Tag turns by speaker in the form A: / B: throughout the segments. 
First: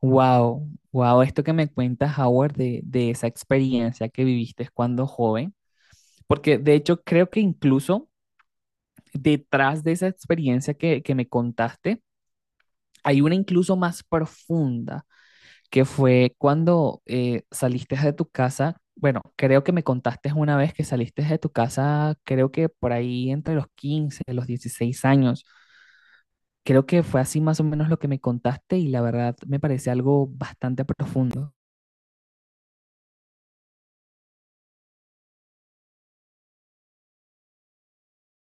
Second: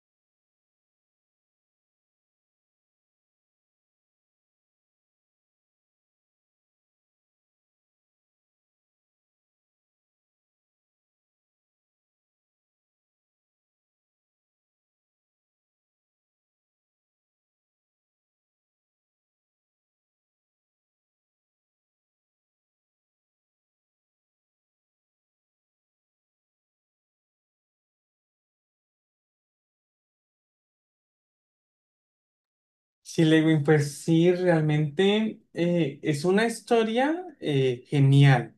A: Wow, wow, esto que me cuentas, Howard, de esa experiencia que viviste cuando joven, porque de hecho creo que incluso detrás de esa experiencia que me contaste, hay una incluso más profunda, que fue cuando saliste de tu casa. Bueno, creo que me contaste una vez que saliste de tu casa, creo que por ahí entre los 15, los 16 años, creo que fue así más o menos lo que me contaste y la verdad me parece algo bastante profundo.
B: Sí, Lewin, pues sí, realmente es una historia genial.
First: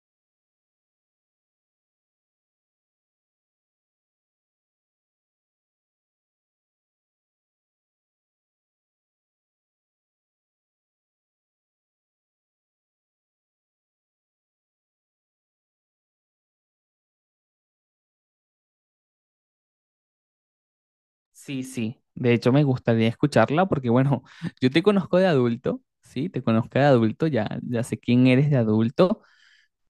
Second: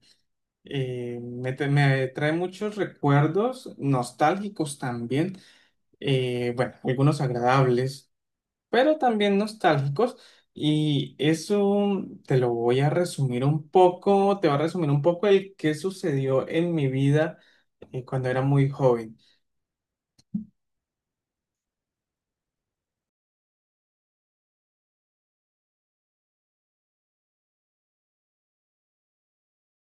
B: Me trae muchos recuerdos nostálgicos también, bueno, algunos agradables, pero también nostálgicos. Y eso te lo voy a resumir un poco, te va a resumir un poco el que sucedió en mi vida cuando era muy joven.
A: Sí, sí. De hecho, me gustaría escucharla porque, bueno, yo te conozco de adulto, ¿sí? Te conozco de adulto, ya, ya sé quién eres de adulto,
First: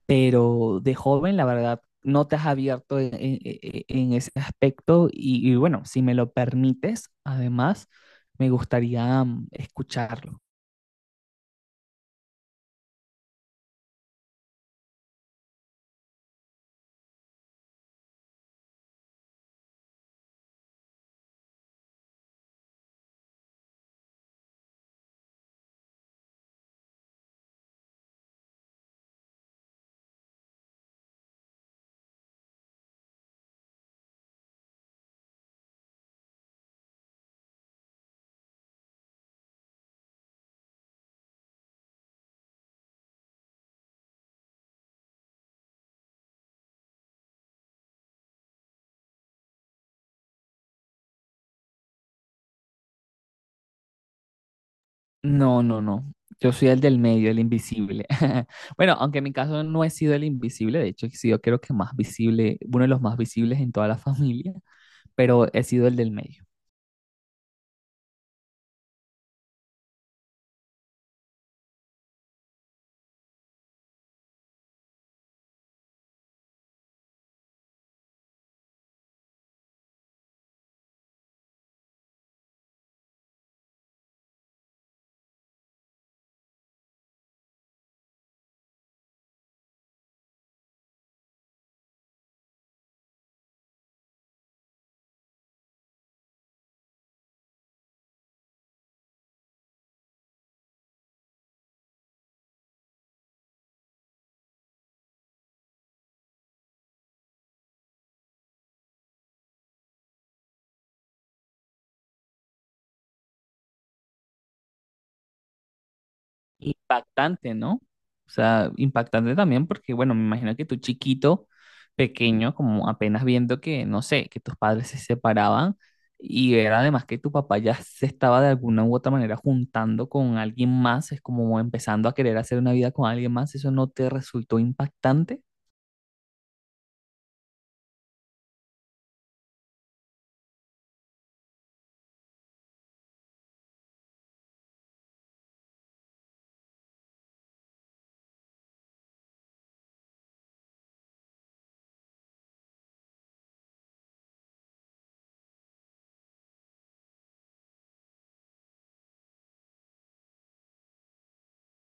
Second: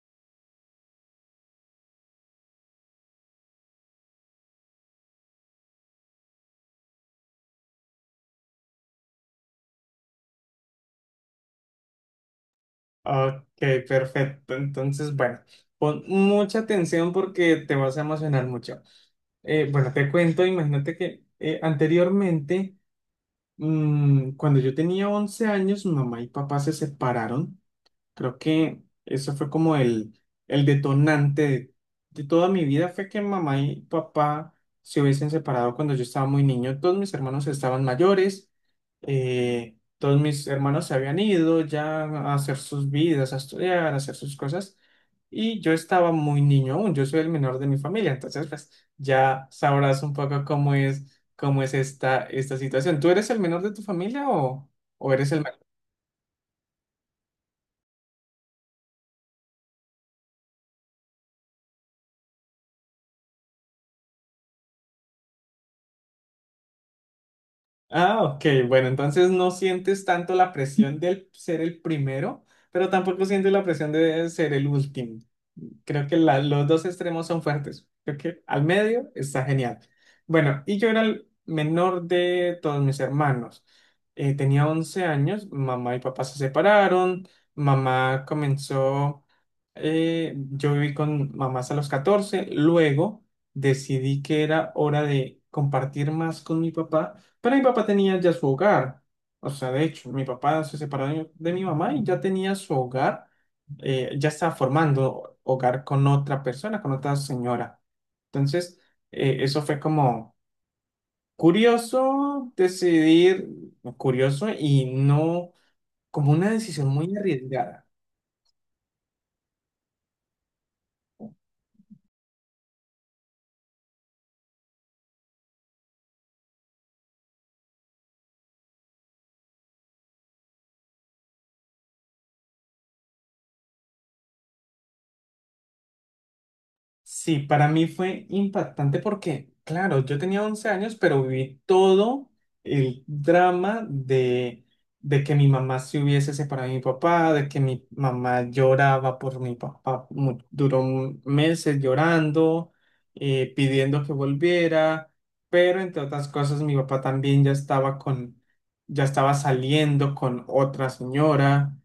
A: pero de joven, la verdad, no te has abierto en ese aspecto y, bueno, si me lo permites, además, me gustaría escucharlo.
B: Ok, perfecto. Entonces, bueno, pon mucha atención porque te vas a emocionar mucho. Bueno, te cuento, imagínate que anteriormente, cuando yo tenía 11 años, mamá y papá se separaron. Creo que eso fue como el detonante de toda mi vida, fue que mamá y papá se hubiesen separado cuando yo estaba muy niño. Todos mis hermanos estaban mayores, todos mis hermanos se habían ido ya a hacer sus vidas, a estudiar, a hacer sus cosas, y yo estaba muy niño aún, yo soy el menor de mi familia, entonces pues ya sabrás un poco cómo es esta situación. ¿Tú eres el menor de tu familia o eres el...
A: No, no, no. Yo soy el del medio, el invisible. Bueno, aunque en mi caso no he sido el invisible, de hecho, he sido creo que más visible, uno de los más visibles en toda la familia, pero he sido el del medio.
B: Ah, ok, bueno, entonces no sientes tanto la presión del ser el primero, pero tampoco sientes la presión de ser el último. Creo que los dos extremos son fuertes. Creo que al medio está genial. Bueno, y yo era el menor de todos mis hermanos. Tenía 11 años, mamá y papá se separaron, mamá comenzó... Yo viví con mamás a los catorce, luego decidí que era hora de compartir más con mi papá, pero mi papá tenía ya su hogar. O sea, de hecho, mi papá se separó de mi mamá y ya tenía su hogar, ya estaba formando hogar con otra persona, con otra señora. Entonces, eso fue como curioso decidir, curioso y no como una decisión muy
A: Impactante, ¿no?
B: arriesgada.
A: O sea, impactante también porque, bueno, me imagino que tú chiquito, pequeño, como apenas viendo que, no sé, que tus padres se separaban y era además que tu papá ya se estaba de alguna u otra manera juntando con alguien más, es como empezando a querer hacer una vida con alguien más. ¿Eso no te resultó impactante?
B: Sí, para mí fue impactante porque, claro, yo tenía 11 años, pero viví todo el drama de que mi mamá se hubiese separado de mi papá, de que mi mamá lloraba por mi papá, duró meses llorando, pidiendo que volviera, pero entre otras cosas mi papá también ya estaba ya estaba saliendo con otra señora,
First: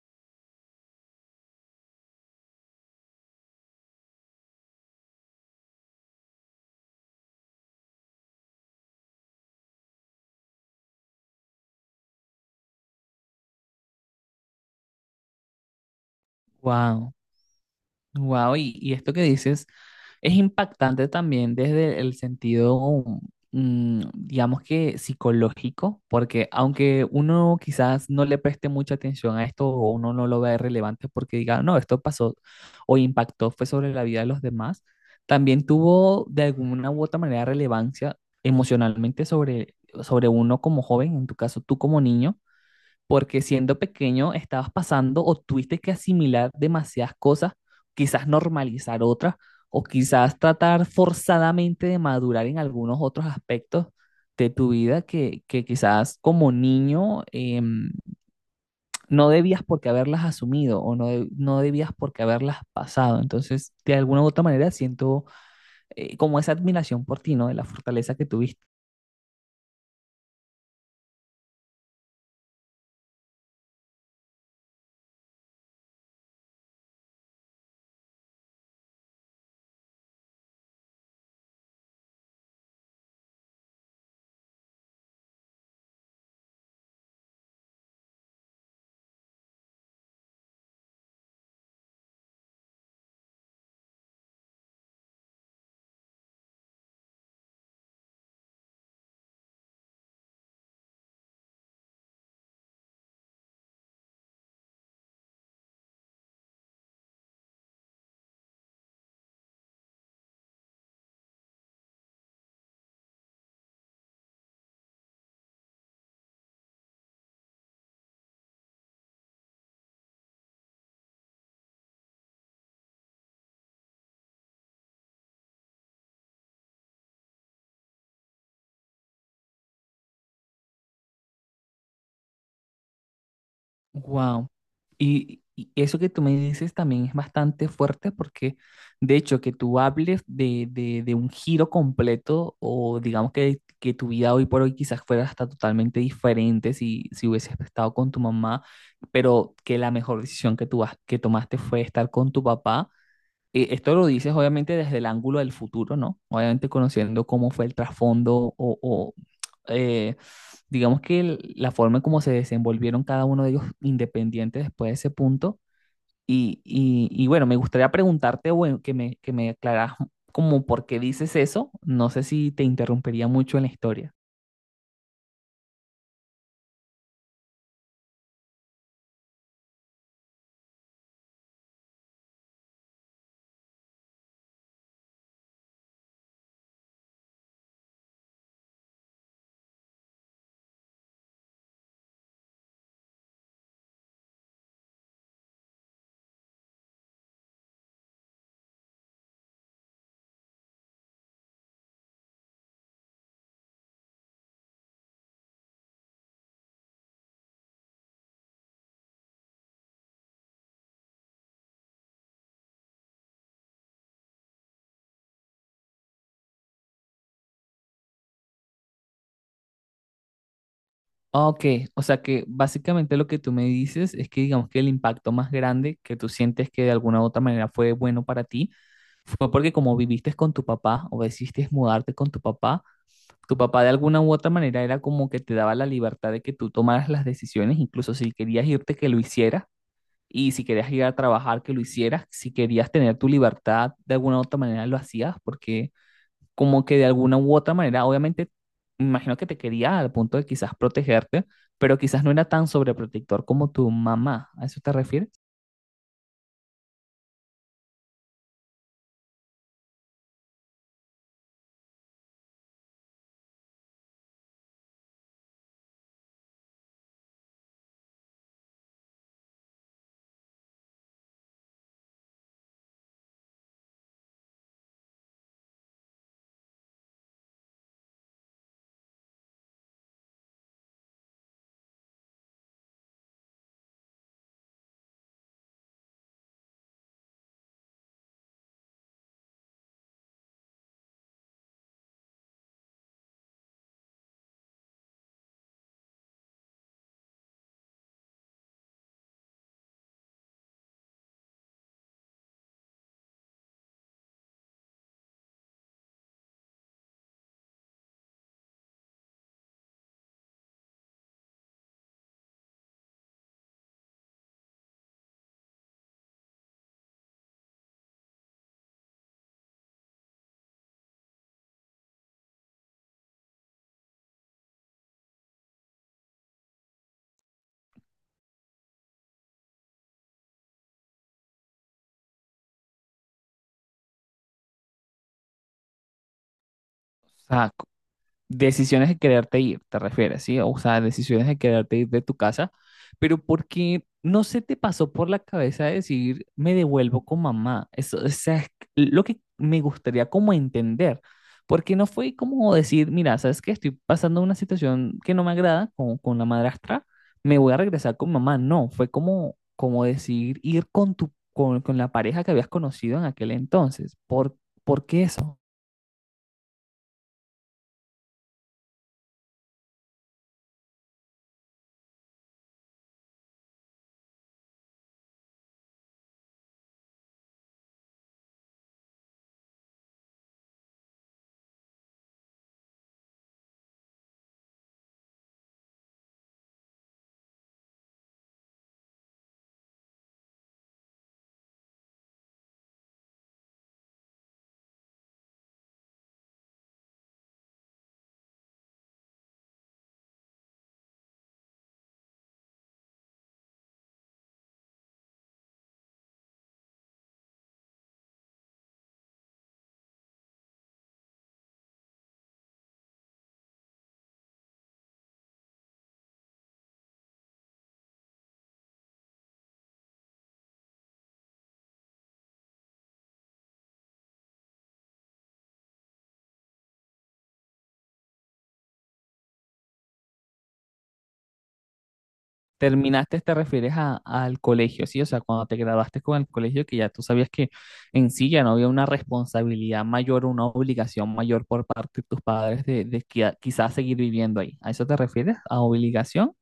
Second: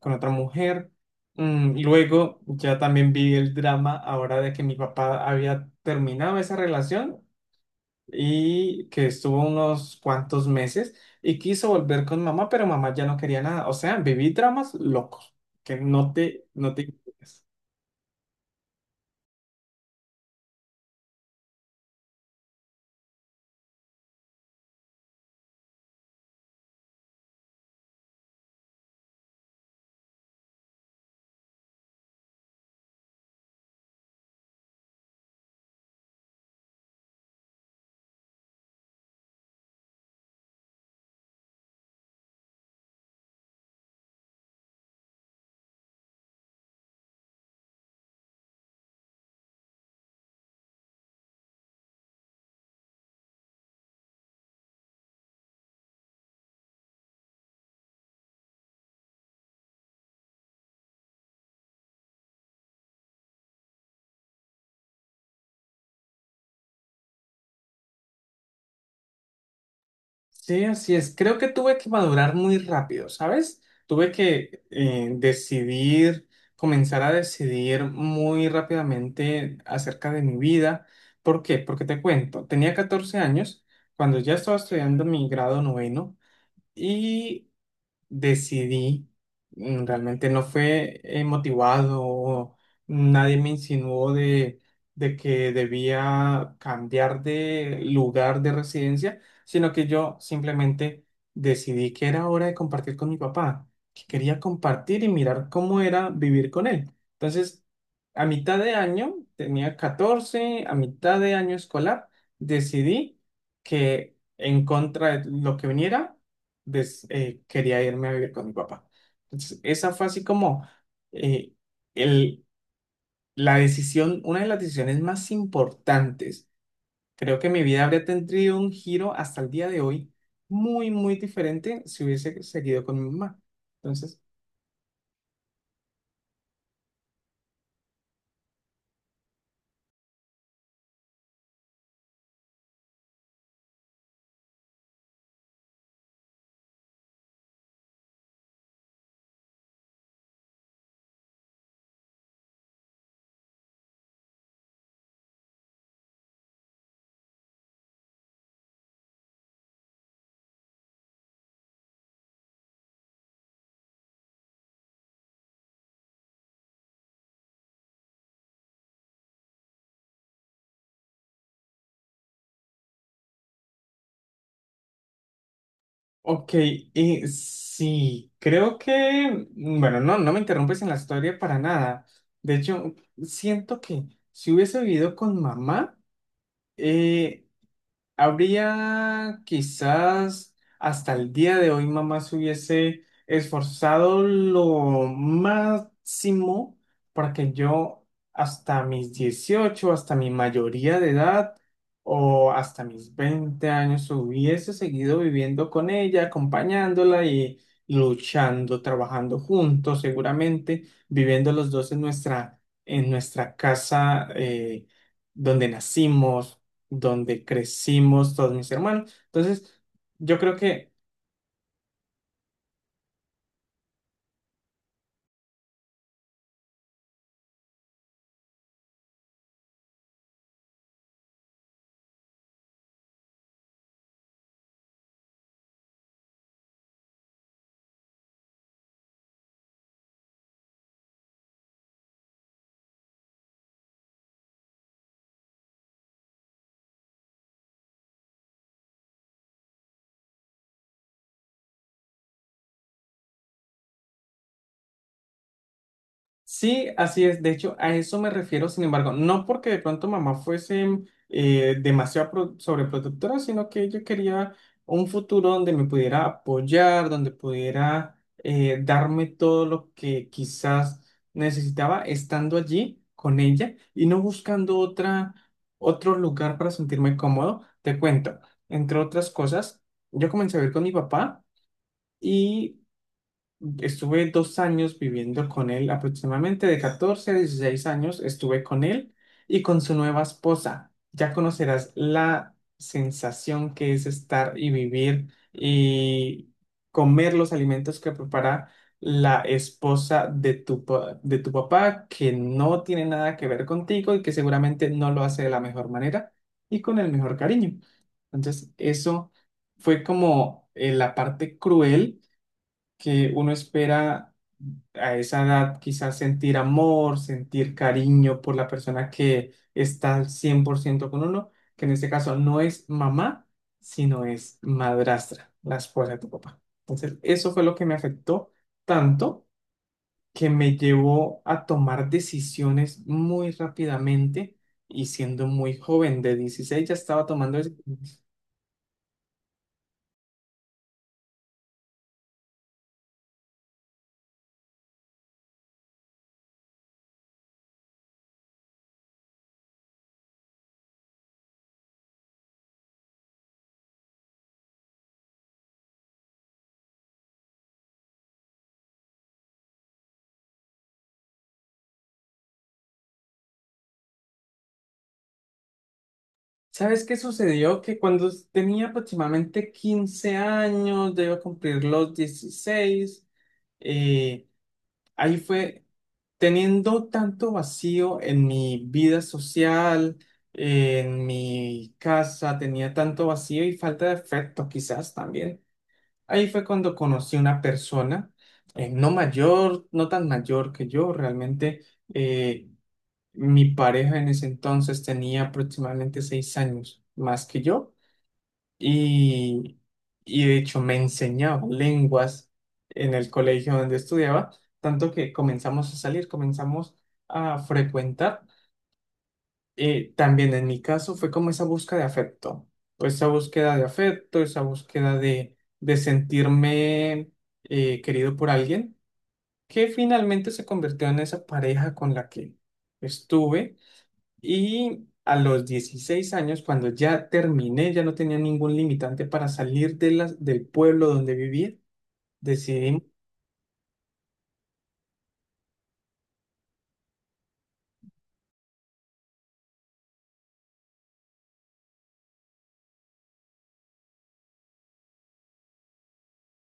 B: con otra mujer. Mm, luego ya también vi el drama ahora de que mi papá había terminado esa relación y que estuvo unos cuantos meses y quiso volver con mamá, pero mamá ya no quería nada. O sea, viví dramas locos, que no te...
A: Wow.
B: imaginas.
A: Wow, y esto que dices es impactante también desde el sentido, mm, digamos que psicológico, porque aunque uno quizás no le preste mucha atención a esto o uno no lo vea relevante porque diga, no, esto pasó o impactó, fue sobre la vida de los demás, también tuvo de alguna u otra manera relevancia emocionalmente sobre, sobre uno como joven, en tu caso tú como niño, porque siendo pequeño estabas pasando o tuviste que asimilar demasiadas cosas, quizás normalizar otras, o quizás tratar forzadamente de madurar en algunos otros aspectos de tu vida que quizás como niño no debías por qué haberlas asumido o no, de- no debías por qué haberlas pasado. Entonces, de alguna u otra manera siento como esa admiración por ti, ¿no? De la fortaleza que tuviste.
B: Sí, así es. Creo que tuve que madurar muy rápido, ¿sabes? Tuve que decidir, comenzar a decidir muy rápidamente acerca de mi vida. ¿Por qué? Porque te cuento, tenía 14 años cuando ya estaba estudiando mi grado noveno y decidí, realmente no fue motivado, o nadie me insinuó de que debía cambiar de lugar de residencia, sino que yo simplemente decidí que era hora de compartir con mi papá, que quería compartir y mirar cómo era vivir con él. Entonces, a mitad de año, tenía 14 a mitad de año escolar, decidí que en contra de lo que viniera, quería irme a vivir con mi papá. Entonces, esa fue así como eh, el, la decisión, una de las decisiones más importantes. Creo que mi vida habría tenido un giro hasta el día de hoy muy, muy diferente si hubiese seguido con mi mamá. Entonces,
A: Wow. Y eso que tú me dices también es bastante fuerte porque, de hecho, que tú hables de un giro completo o digamos que tu vida hoy por hoy quizás fuera hasta totalmente diferente si, si hubieses estado con tu mamá, pero que la mejor decisión que tú has- que tomaste fue estar con tu papá, esto lo dices obviamente desde el ángulo del futuro, ¿no? Obviamente conociendo cómo fue el trasfondo o, eh, digamos que el- la forma en cómo se desenvolvieron cada uno de ellos independientes después de ese punto. Y bueno, me gustaría preguntarte, bueno, que me aclaras como por qué dices eso. No sé si te interrumpería mucho en la historia.
B: ok, y sí, creo que, bueno, no, no me interrumpes en la historia para nada. De hecho, siento que si hubiese vivido con mamá, eh, habría quizás hasta el día de hoy mamá se hubiese esforzado lo máximo para que yo hasta mis 18, hasta mi mayoría de edad o hasta mis 20 años hubiese seguido viviendo con ella, acompañándola y luchando, trabajando juntos, seguramente viviendo los dos en en nuestra casa donde nacimos, donde crecimos todos mis hermanos. Entonces, yo creo que
A: Ah, ok, o sea que básicamente lo que tú me dices es que digamos que el impacto más grande que tú sientes que de alguna u otra manera fue bueno para ti fue porque como viviste con tu papá o decidiste mudarte con tu papá de alguna u otra manera era como que te daba la libertad de que tú tomaras las decisiones, incluso si querías irte, que lo hicieras, y si querías ir a trabajar, que lo hicieras, si querías tener tu libertad, de alguna u otra manera lo hacías, porque como que de alguna u otra manera, obviamente, me imagino que te quería al punto de quizás protegerte, pero quizás no era tan sobreprotector como tu mamá. ¿A eso te refieres?
B: sí, así es. De hecho, a eso me refiero, sin embargo, no porque de pronto mamá fuese sobreprotectora, sino que yo quería un futuro donde me pudiera apoyar, donde pudiera darme todo lo que quizás necesitaba estando allí con ella y no buscando otra, otro lugar para sentirme cómodo. Te cuento, entre otras cosas, yo comencé a vivir con mi papá. Y estuve dos años viviendo con él, aproximadamente de 14 a 16 años estuve con él y con su nueva esposa. Ya conocerás la sensación que es estar y vivir y comer los alimentos que prepara la esposa de de tu papá, que no tiene nada que ver contigo y que seguramente no lo hace de la mejor manera y con el mejor cariño. Entonces, eso fue como la parte cruel que uno espera a esa edad quizás sentir amor, sentir cariño por la persona que está al 100% con uno, que en este caso no es mamá, sino es madrastra, la esposa de tu papá. Entonces, eso fue lo que me afectó tanto que me llevó a tomar decisiones muy rápidamente y siendo muy joven, de 16 ya estaba
A: O
B: tomando
A: sea,
B: decisiones.
A: decisiones de quererte ir, te refieres, ¿sí? O sea, decisiones de quererte ir de tu casa, pero porque no se te pasó por la cabeza decir, me devuelvo con mamá. Eso, o sea, es lo que me gustaría como entender, porque no fue como decir, mira, sabes que estoy pasando una situación que no me agrada con la madrastra, me voy a regresar con mamá. No, fue como, como decir ir con tu, con la pareja que habías conocido en aquel entonces. Por qué eso?
B: ¿Sabes qué sucedió? Que cuando tenía aproximadamente 15 años, ya iba a cumplir los dieciséis, eh, ahí fue teniendo tanto vacío en mi vida social, en mi casa, tenía tanto vacío y falta de afecto quizás también. Ahí fue cuando conocí una persona, no mayor, no tan mayor que yo, realmente, eh, mi pareja en ese entonces tenía aproximadamente 6 años más que yo y, y de hecho me enseñaba lenguas en el colegio donde estudiaba, tanto que comenzamos a salir, comenzamos a frecuentar. También en mi caso fue como esa búsqueda de afecto, pues esa búsqueda de afecto, esa búsqueda de sentirme querido por alguien, que finalmente se convirtió en esa pareja con la que estuve, y a los 16 años, cuando ya terminé, ya no tenía ningún limitante para salir de del pueblo donde vivía, decidí,
A: Terminaste, te refieres a- al colegio, ¿sí? O sea, cuando te graduaste con el colegio, que ya tú sabías que en sí ya no había una responsabilidad mayor, una obligación mayor por parte de tus padres de qui- quizás seguir viviendo ahí. ¿A eso te refieres? ¿A obligación?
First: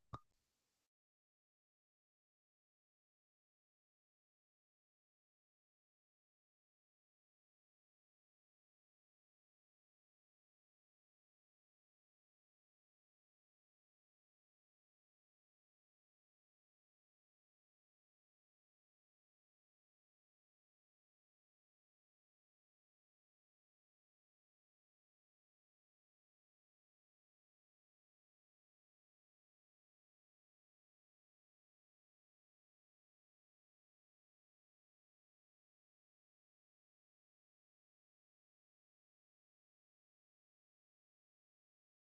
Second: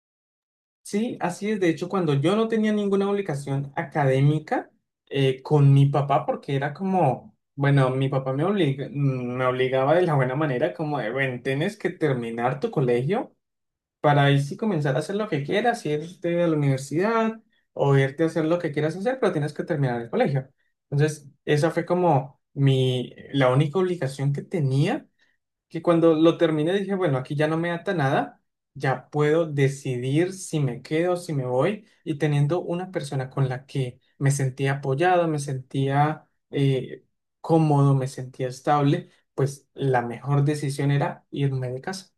B: sí, así es, de hecho, cuando yo no tenía ninguna obligación académica con mi papá, porque era como, bueno, mi papá me obliga, me obligaba de la buena manera, como de, bueno, tienes que terminar tu colegio para ahí sí comenzar a hacer lo que quieras, irte a la universidad o irte a hacer lo que quieras hacer, pero tienes que terminar el colegio. Entonces, esa fue como la única obligación que tenía, que cuando lo terminé dije, bueno, aquí ya no me ata nada, ya puedo decidir si me quedo, si me voy, y teniendo una persona con la que me sentía apoyado, me sentía cómodo, me sentía estable, pues la mejor decisión era irme de casa.